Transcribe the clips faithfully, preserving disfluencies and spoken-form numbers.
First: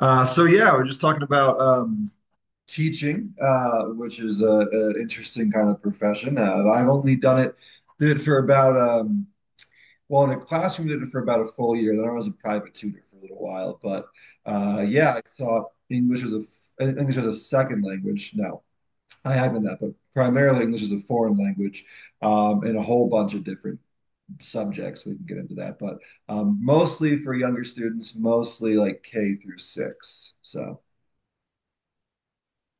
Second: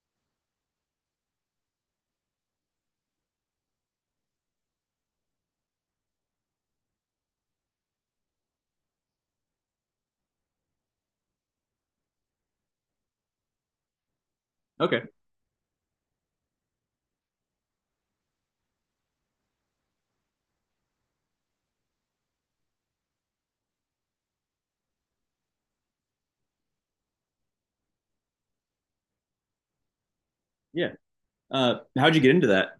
Uh, so yeah, we're just talking about um, teaching, uh, which is a, a interesting kind of profession. Uh, I've only done it, Did it for about um, well, in a classroom, did it for about a full year. Then I was a private tutor for a little while. But uh, Okay. yeah, I taught English as a f- English as a second language. No, I haven't that, but primarily English as a foreign language, um, and a whole bunch of different subjects. We can get into that, but um, mostly for younger students, mostly like K through six. So. Yeah. Uh, how'd you get into that?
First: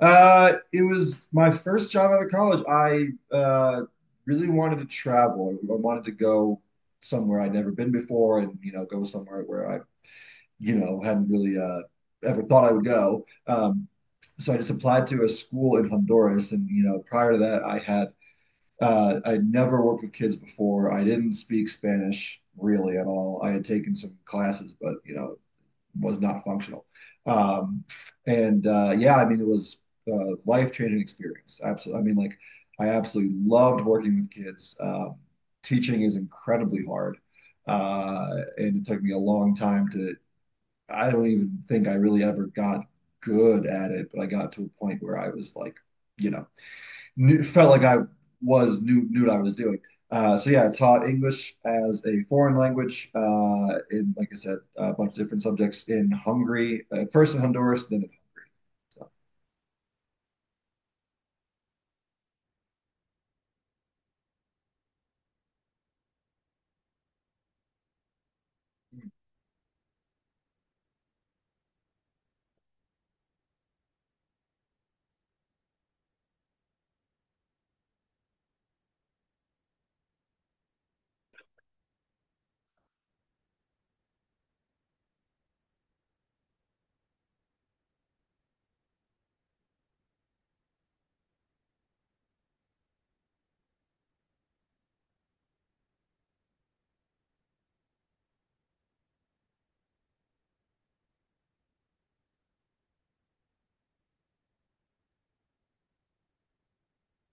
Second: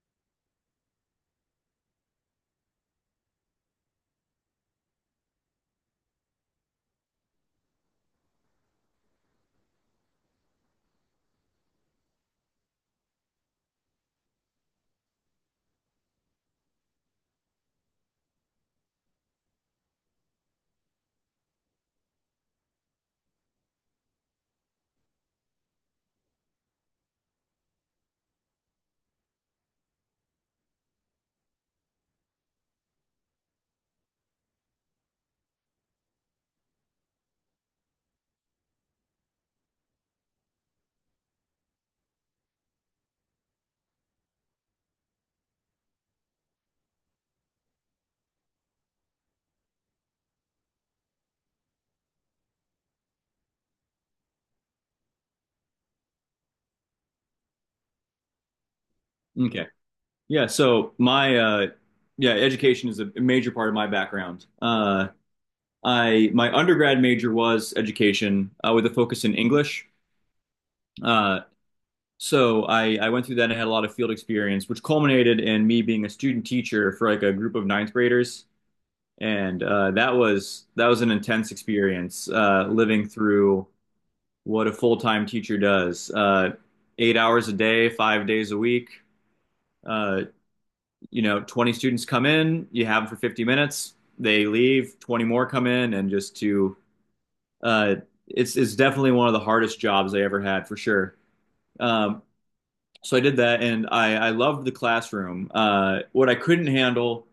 Uh, it was my first job out of college. I uh, really wanted to travel. I wanted to go somewhere I'd never been before, and you know, go somewhere where I, you know, hadn't really uh, ever thought I would go. Um, so I just applied to a school in Honduras, and you know, prior to that, I had uh, I'd never worked with kids before. I didn't speak Spanish really at all. I had taken some classes, but you know, was not functional. Um, and uh, Yeah, I mean, it was a life changing experience. Absolutely. I mean, like, I absolutely loved working with kids. Um, teaching is incredibly hard. Uh, and it took me a long time to, I don't even think I really ever got good at it, but I got to a point where I was like, you know, knew, felt like I was knew knew what I was doing. Uh, so yeah, I taught English as a foreign language uh, in, like I said, a bunch of different subjects in Hungary, uh, first in Honduras, then in so, Okay. Yeah. So my uh, yeah, education is a major part of my background. Uh, I My undergrad major was education, uh, with a focus in English. Uh, so I, I went through that and had a lot of field experience, which culminated in me being a student teacher for like a group of ninth graders. And uh, that was that was an intense experience, uh, living through what a full time teacher does, uh, eight hours a day, five days a week. Uh, you know, twenty students come in, you have them for fifty minutes, they leave, twenty more come in, and just to, uh, it's, it's definitely one of the hardest jobs I ever had, for sure. Um, so I did that, and I, I loved the classroom. Uh, what I couldn't handle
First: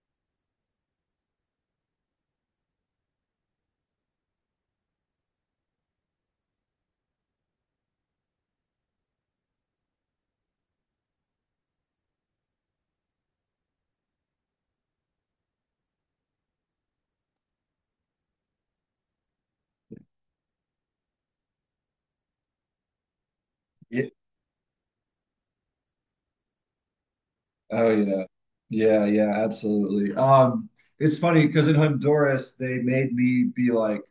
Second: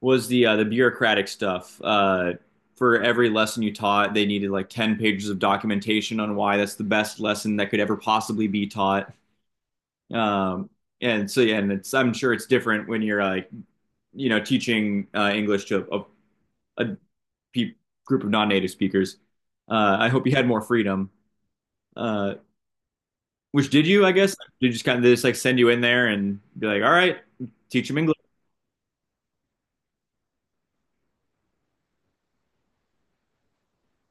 was the, uh, the bureaucratic stuff. Uh, for every lesson you taught, they needed like ten pages of documentation on why that's the best lesson that could ever possibly be taught. Um, and so, yeah, and it's, I'm sure it's different when you're like you know teaching uh, English to a, a pe- group of non-native speakers. Uh, I hope you had more freedom. Uh, which did yeah. you? I guess, did you just kind of just like send you in there and be like, all right, teach Oh them English? yeah. Yeah, yeah, absolutely. Um, it's funny because in Honduras they made me be like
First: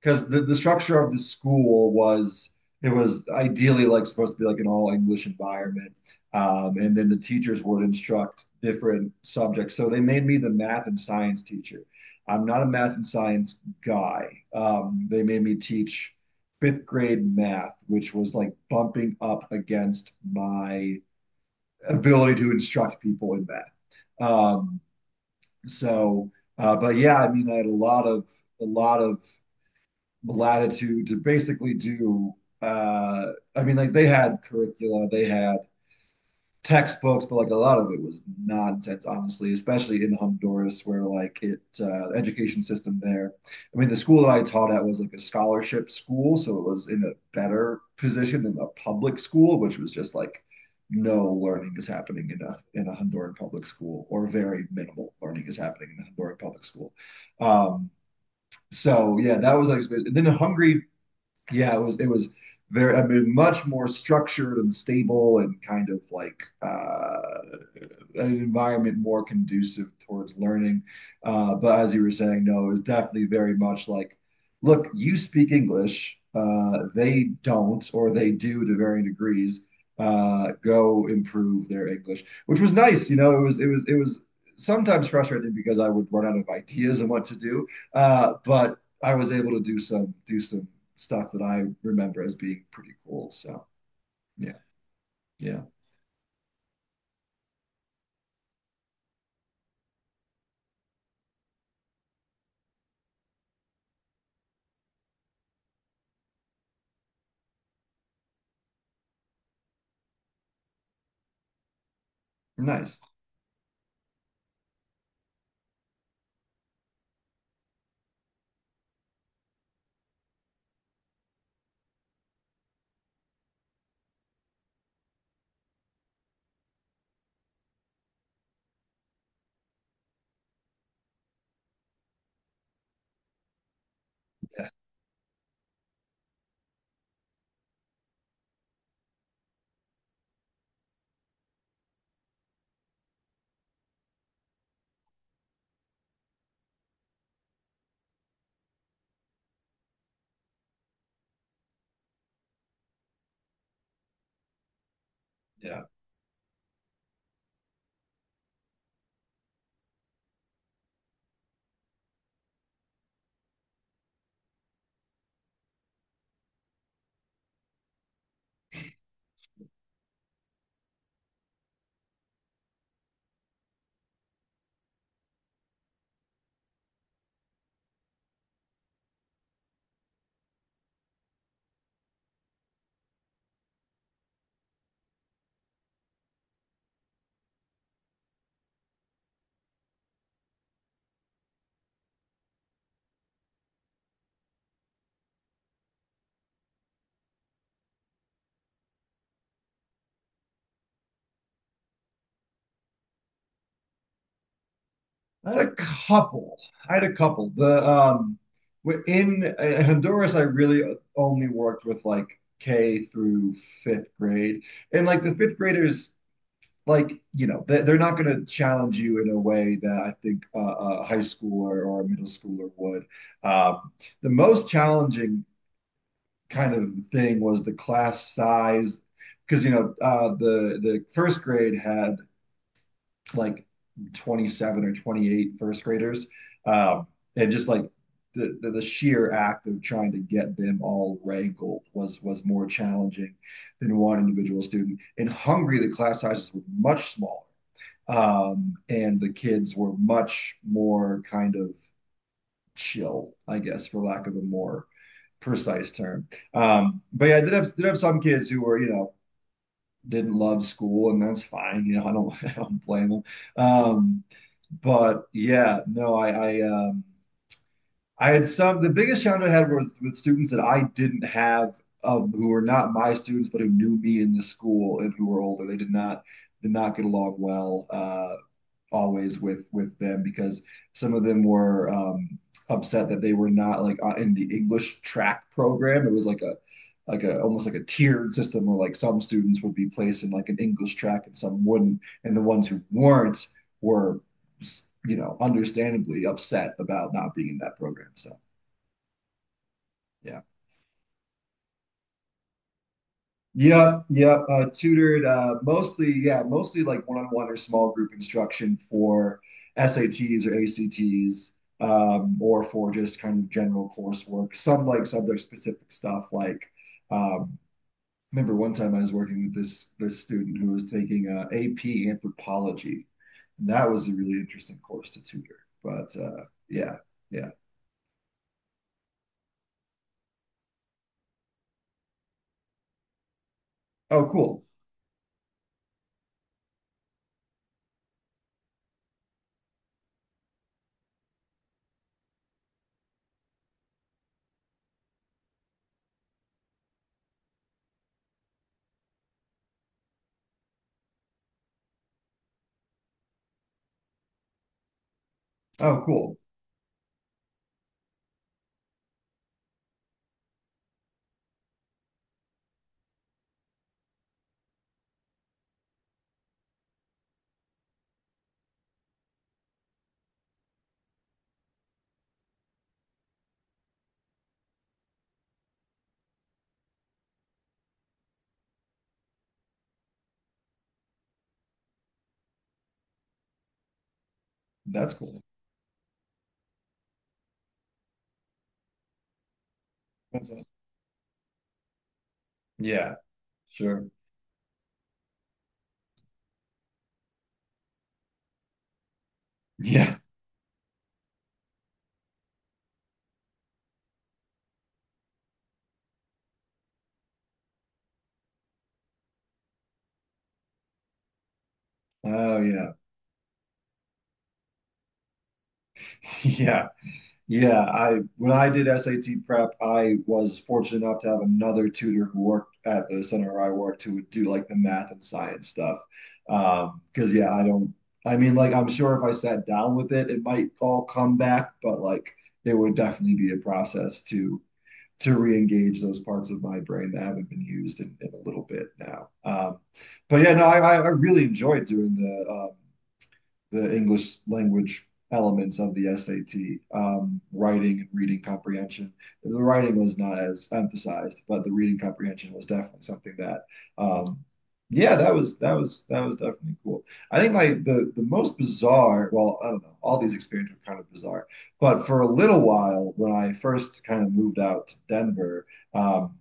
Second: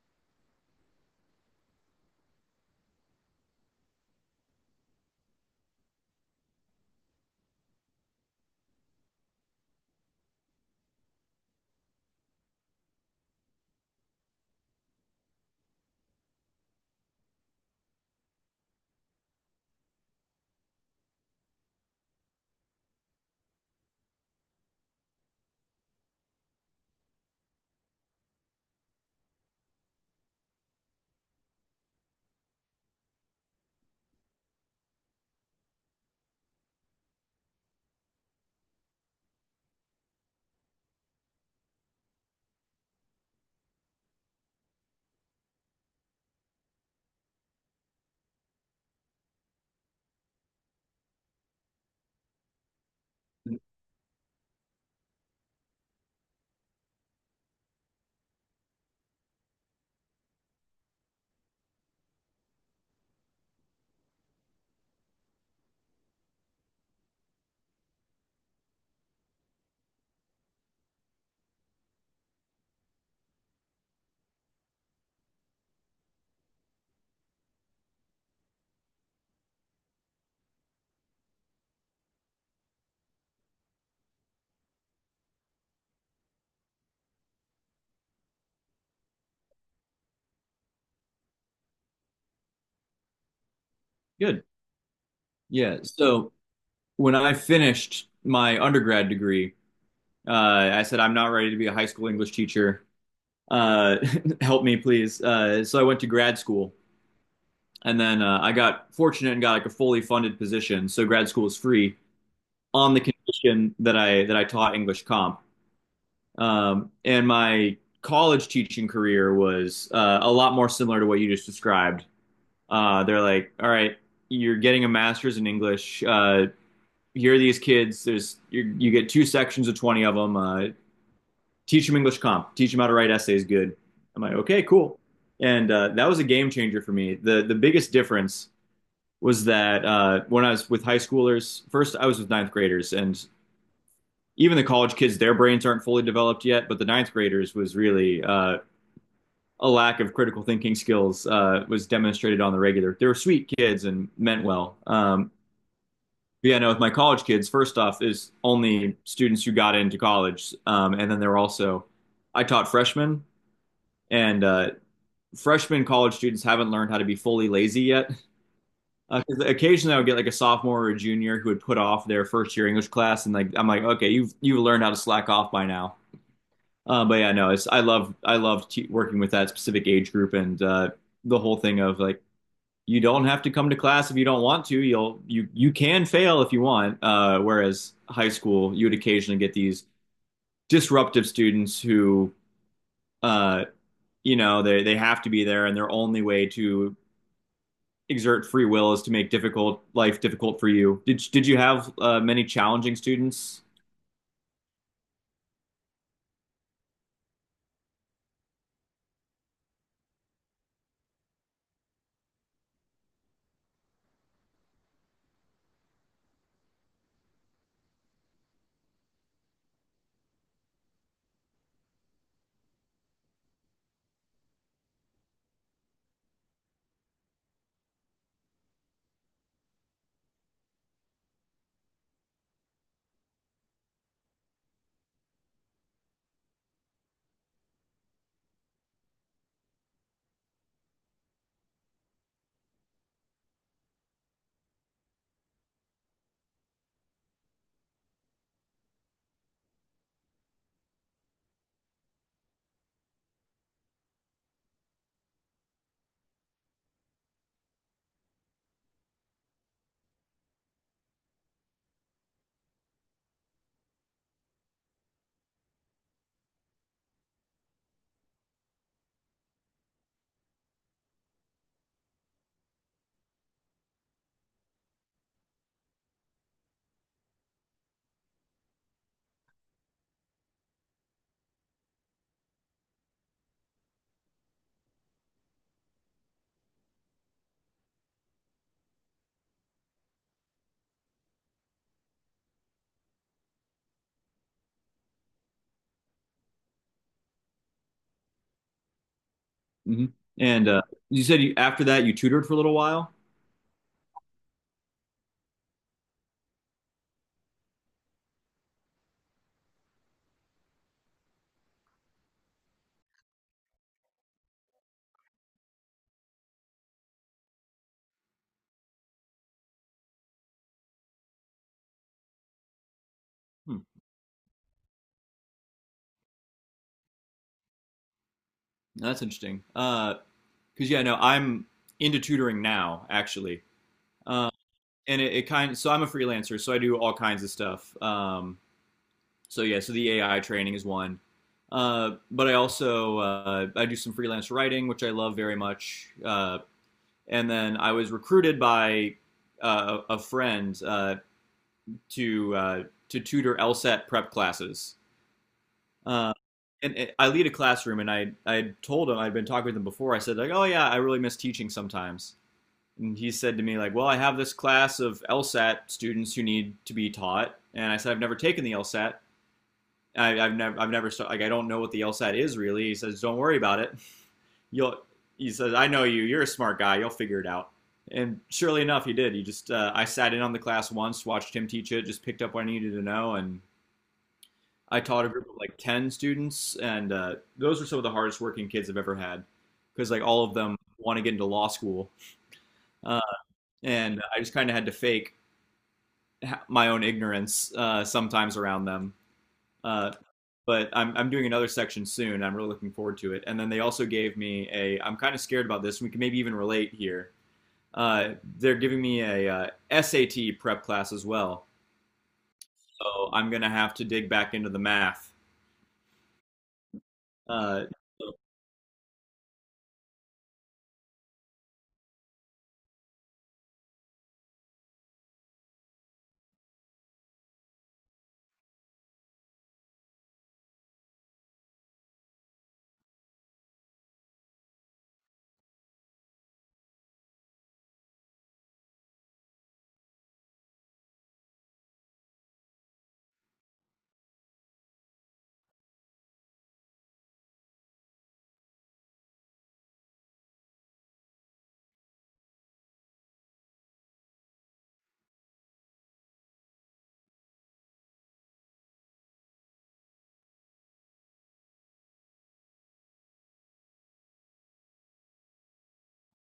because the, the structure of the school was it was ideally like supposed to be like an all English environment. Um, and then the teachers would instruct different subjects. So they made me the math and science teacher. I'm not a math and science guy. Um, they made me teach fifth grade math, which was like bumping up against my ability to instruct people in math. Um, so, uh, but yeah, I mean, I had a lot of a lot of latitude to basically do. Uh, I mean, like they had curricula, they had textbooks, but like a lot of it was nonsense, honestly, especially in Honduras, where like it uh, education system there. I mean, the school that I taught at was like a scholarship school, so it was in a better position than a public school, which was just like no learning is happening in a in a Honduran public school, or very minimal learning is happening in a Honduran public school. Um, so yeah, that was like, and then in Hungary yeah, it was it was very, I mean, much more structured and stable and kind of like uh an environment more conducive towards learning. Uh, but as you were saying, no, it was definitely very much like, look, you speak English, uh, they don't, or they do to varying degrees. Uh, go improve their English, which was nice. You know, it was it was it was sometimes frustrating because I would run out of ideas and what to do. Uh, but I was able to do some do some stuff that I remember as being pretty cool. So Good. yeah, yeah, Yeah. So when I finished my undergrad degree, uh, I said I'm not ready to be a high school English teacher. Uh, Help me, please. Uh, so I went to grad school, and then uh, I got fortunate and got like a fully funded position. So grad school is free, on nice. the condition that I that I taught English comp. Um, and my college teaching career was uh, a lot more similar to what you just described. Uh, they're like, "All right, you're getting a master's in English. Uh, here are these kids. There's you you get two sections of twenty of them. Uh, teach them English comp. Teach them how to write essays." Good. I'm like, "Okay, Yeah, cool." And uh, that was a game changer for me. The the biggest difference was that, uh, when I was with high schoolers. First I was with ninth graders, and even the college kids, their brains aren't fully developed yet. But the ninth graders was really, uh, a lack of critical thinking skills uh, was demonstrated on the regular. They were sweet kids and meant well. Um, yeah. But yeah, no, with my college kids, first off, is only students who got into college, um, and then there were also I taught freshmen, and uh, freshman college students haven't learned how to be fully lazy yet. Uh, 'cause occasionally, I would get like a sophomore or a junior who would put off their first year English class, and like I'm like, "Okay, you've you've learned how to slack off by now." Uh, but yeah, no, it's I love I love te working with that specific age group, and uh, the whole thing of like, you don't have to come to class if you don't want to. You'll you you can fail if you want. Uh, whereas high school, you would occasionally get these disruptive students who, uh, you know, they they have to be there, and their only way to exert free will is to make difficult life difficult for you. Did did you have, uh, many challenging students? I had a couple. I had a couple. The um w- in uh, Honduras, I really only worked with like K through fifth grade, and like the fifth graders, like you know, they, they're not going to challenge you in a way that I think uh, a high schooler or a middle schooler would. Um, the most challenging kind of thing was the class size, because you know, uh, the the first grade had like twenty-seven or twenty-eight first graders. Um, and just like the, the, the sheer act of trying to get them all rankled was was more challenging than one individual student. In Hungary, the class sizes were much smaller, um, and the kids were much more kind of chill, I guess, for lack of a more precise term. Um, but yeah, I did have did have some kids who were, you know, didn't love school, and that's fine. You know, I don't I don't blame them. Um, but yeah, no, I I um I had some the biggest challenge I had was with students that I didn't have um who were not my students but who knew me in the school and who were older. They did not did not get along well. Uh always with with them because some of them were um, upset that they were not like uh, in the English track program. It was like a like a almost like a tiered system where like some students would be placed in like an English track and some wouldn't, and the ones who weren't were, you know, understandably upset about not being in that program. So Hmm. yeah. And uh, you said you, after that you tutored for a little while. Yep, yep. Uh, tutored uh, mostly, yeah, mostly like one-on-one or small group instruction for S A Ts or A C Ts, um, or for just kind of general coursework. Some like subject-specific stuff. Like, um, remember one time I was working with this this student who was taking uh, A P Anthropology, and Hmm, that was a really interesting course to tutor. But uh, yeah, yeah. that's interesting. Uh, because yeah, no, I'm into tutoring now, actually, Oh, uh, cool. and it, it kind. Of, so I'm a freelancer, so I do all kinds of stuff. Um, so yeah, so the A I training is one, uh, but I also, uh, I do some freelance writing, which I love very much. Uh, and then I was recruited by uh, a a friend uh, to uh, to tutor LSAT prep classes. Oh, Uh, cool. and it- I lead a classroom, and I I told him I'd been talking with him before. I said like, "Oh yeah, I really miss teaching sometimes," and he said to me like, "Well, I have this class of LSAT students who need to be taught," and I said, "I've never taken the LSAT. I, I've never, I've never, stu- Like, I don't know what the LSAT is, really." He says, "Don't worry about it. You'll," he says, "I know you. You're a smart guy. You'll figure it out." And surely enough, he did. He just, uh, I sat in on the class once, watched him teach it, just picked up what I needed to know, and I That's taught a cool. group of like ten students, and uh, those were some of the hardest working kids I've ever had, because like all That's of it. them want to get into law school, Yeah, uh, sure. and I just kind of had to fake my own ignorance, uh, sometimes around them. Uh, Yeah. but I'm I'm doing another section soon. I'm really looking forward to it. And then they also gave me a. I'm kind of scared about this. We can maybe even relate here. Uh, they're giving me a uh, S A T prep class as well. Oh, yeah. So I'm gonna have to dig back into the math. Yeah, yeah. Uh, I When I did S A T prep, I was fortunate enough to have another tutor who worked at the center where I worked who would do like the math and science stuff. Um, because yeah, I don't I mean like I'm sure if I sat down with it, it might all come back, but like it would definitely be a process to to re-engage those parts of my brain that haven't been used in, in a little bit now. Um, but yeah, no, I I I really enjoyed doing the um the English language elements of the S A T, um, writing and reading comprehension. The writing was not as emphasized, but the reading comprehension was definitely something that, um, yeah, that was that was that was definitely cool. I think like the the most bizarre, well, I don't know, all these experiences were kind of bizarre, but for a little while when I first kind of moved out to Denver, um,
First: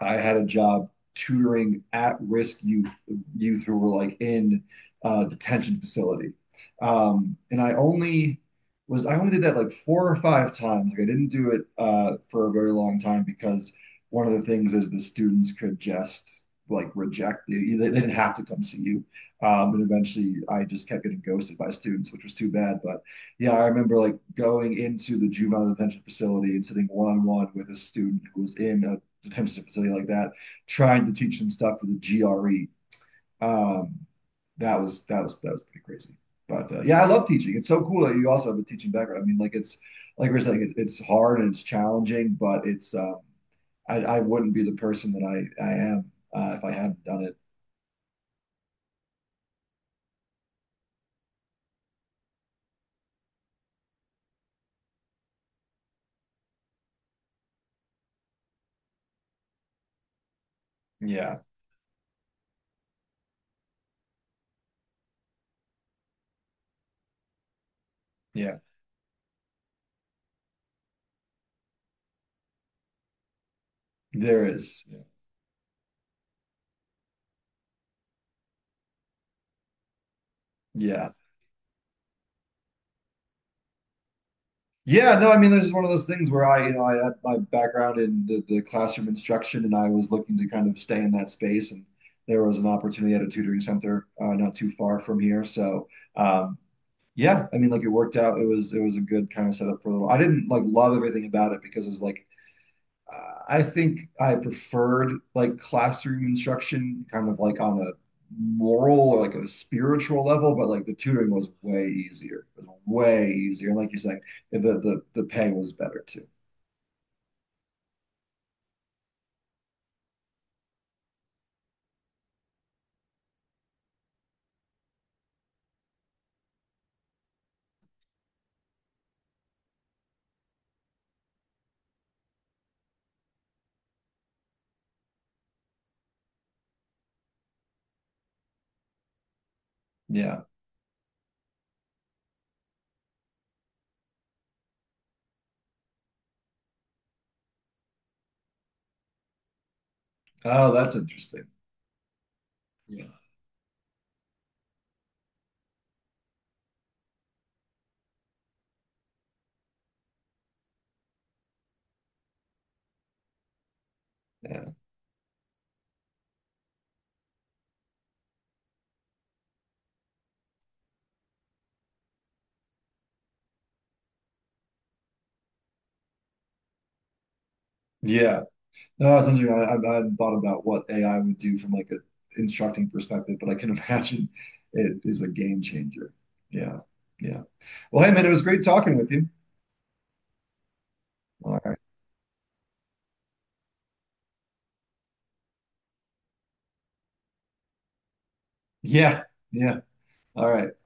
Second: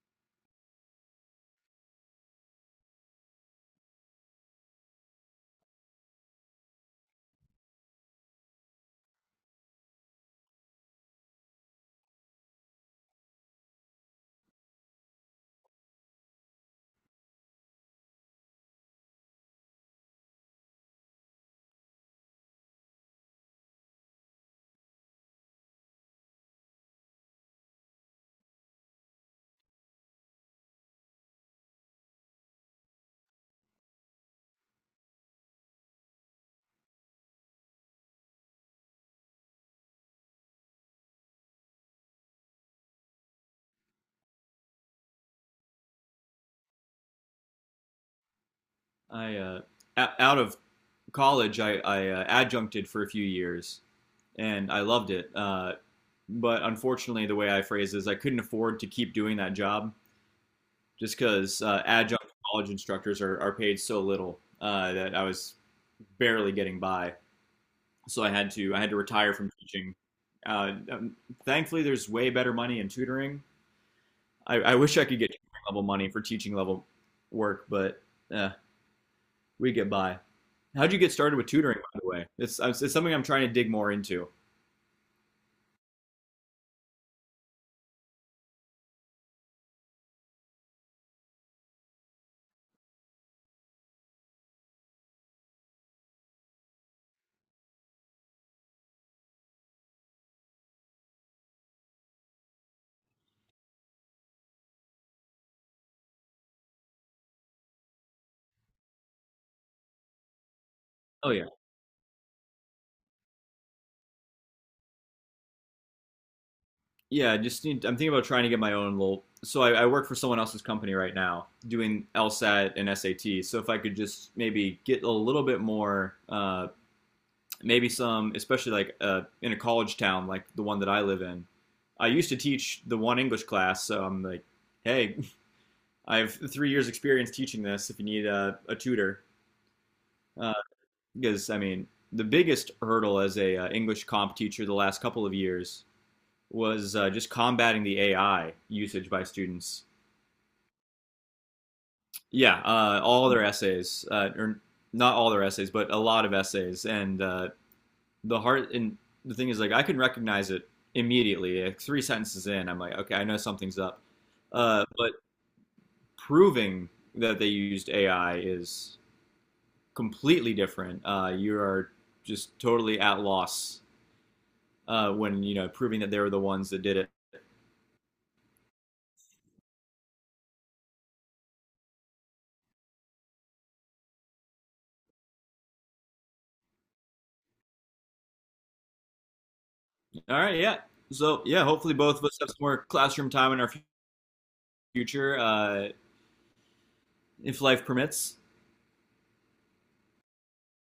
I had a job tutoring at-risk youth youth who were like in a uh, detention facility. Um, and I only was I only did that like four or five times. Like I didn't do it uh, for a very long time because one of the things is the students could just like reject you. They, they didn't have to come see you. Um, and eventually I just kept getting ghosted by students, which was too bad. But yeah, I remember like going into the juvenile detention facility and sitting one on one with a student who was in a comes to a facility like that, trying to teach them stuff for the G R E. Um, that was that was that was pretty crazy. But uh, yeah, I love teaching. It's so cool that you also have a teaching background. I mean, like it's like we're saying, it's, it's hard and it's challenging, but it's um, I, I wouldn't be the person that I I am uh, if I hadn't done it. I uh, Out of college, I, I uh, adjuncted for a few years, and I loved it. Uh, but unfortunately, the way I phrase it is, I couldn't afford to keep doing that job, just Yeah. because uh, adjunct college instructors are, are paid so little, uh, that I was barely getting by. So I had Yeah. to I had to retire from teaching. Uh, um, Thankfully, there's way better money in tutoring. There I, I is, wish yeah. I could get tutoring level money for teaching level work, but eh, we get by. How'd you Yeah. get started with tutoring, by the way? It's, it's something I'm trying to dig more into. Yeah, no, I mean, this is one of those things where I, you know, I had my background in the, the classroom instruction and I was looking to kind of stay in that space. And there was an opportunity at a tutoring center uh, not too far from here. So, um, yeah, I mean, like it worked out. It was, it was a good kind of setup for a little. I didn't like love everything about it because it was like I think I preferred like classroom instruction, kind of like on a moral or like a spiritual level, but like the tutoring Oh yeah. was way easier. It was way easier. And like you're saying, the the the pay was better too. Yeah, I just need. I'm thinking about trying to get my own little. So I, I work for someone else's company right now, doing LSAT and S A T. So if I could just maybe get a little bit more, uh, maybe some, especially like uh, in a college town like the one that I live in. I used to teach the one English class, so I'm like, "Hey, I have three years experience teaching this. If you need a, a tutor." Yeah. uh, because I mean, the biggest hurdle as a, uh, English comp teacher the last couple of years was, uh, just combating the A I usage by students. Oh, that's interesting. Yeah, uh, Yeah. all their essays, uh, or not all their essays, but a lot of essays. And uh, the heart and the thing is, like, I can recognize it immediately. Like, three sentences in, I'm like, "Okay, I know something's up." Yeah. Uh, but proving that they used A I is completely different. Uh, you are just totally at loss, uh, when you know proving that they were the ones that did it. Yeah. No, it's interesting. I, I, I hadn't thought about what A I would do from like an instructing perspective, but I can imagine it is a game changer. Yeah. Yeah. Well, hey man, it was great talking with you. All right, yeah. So All yeah, right. hopefully both of us have some more classroom time in our future. future, uh, if life permits. Yeah. Yeah. All right.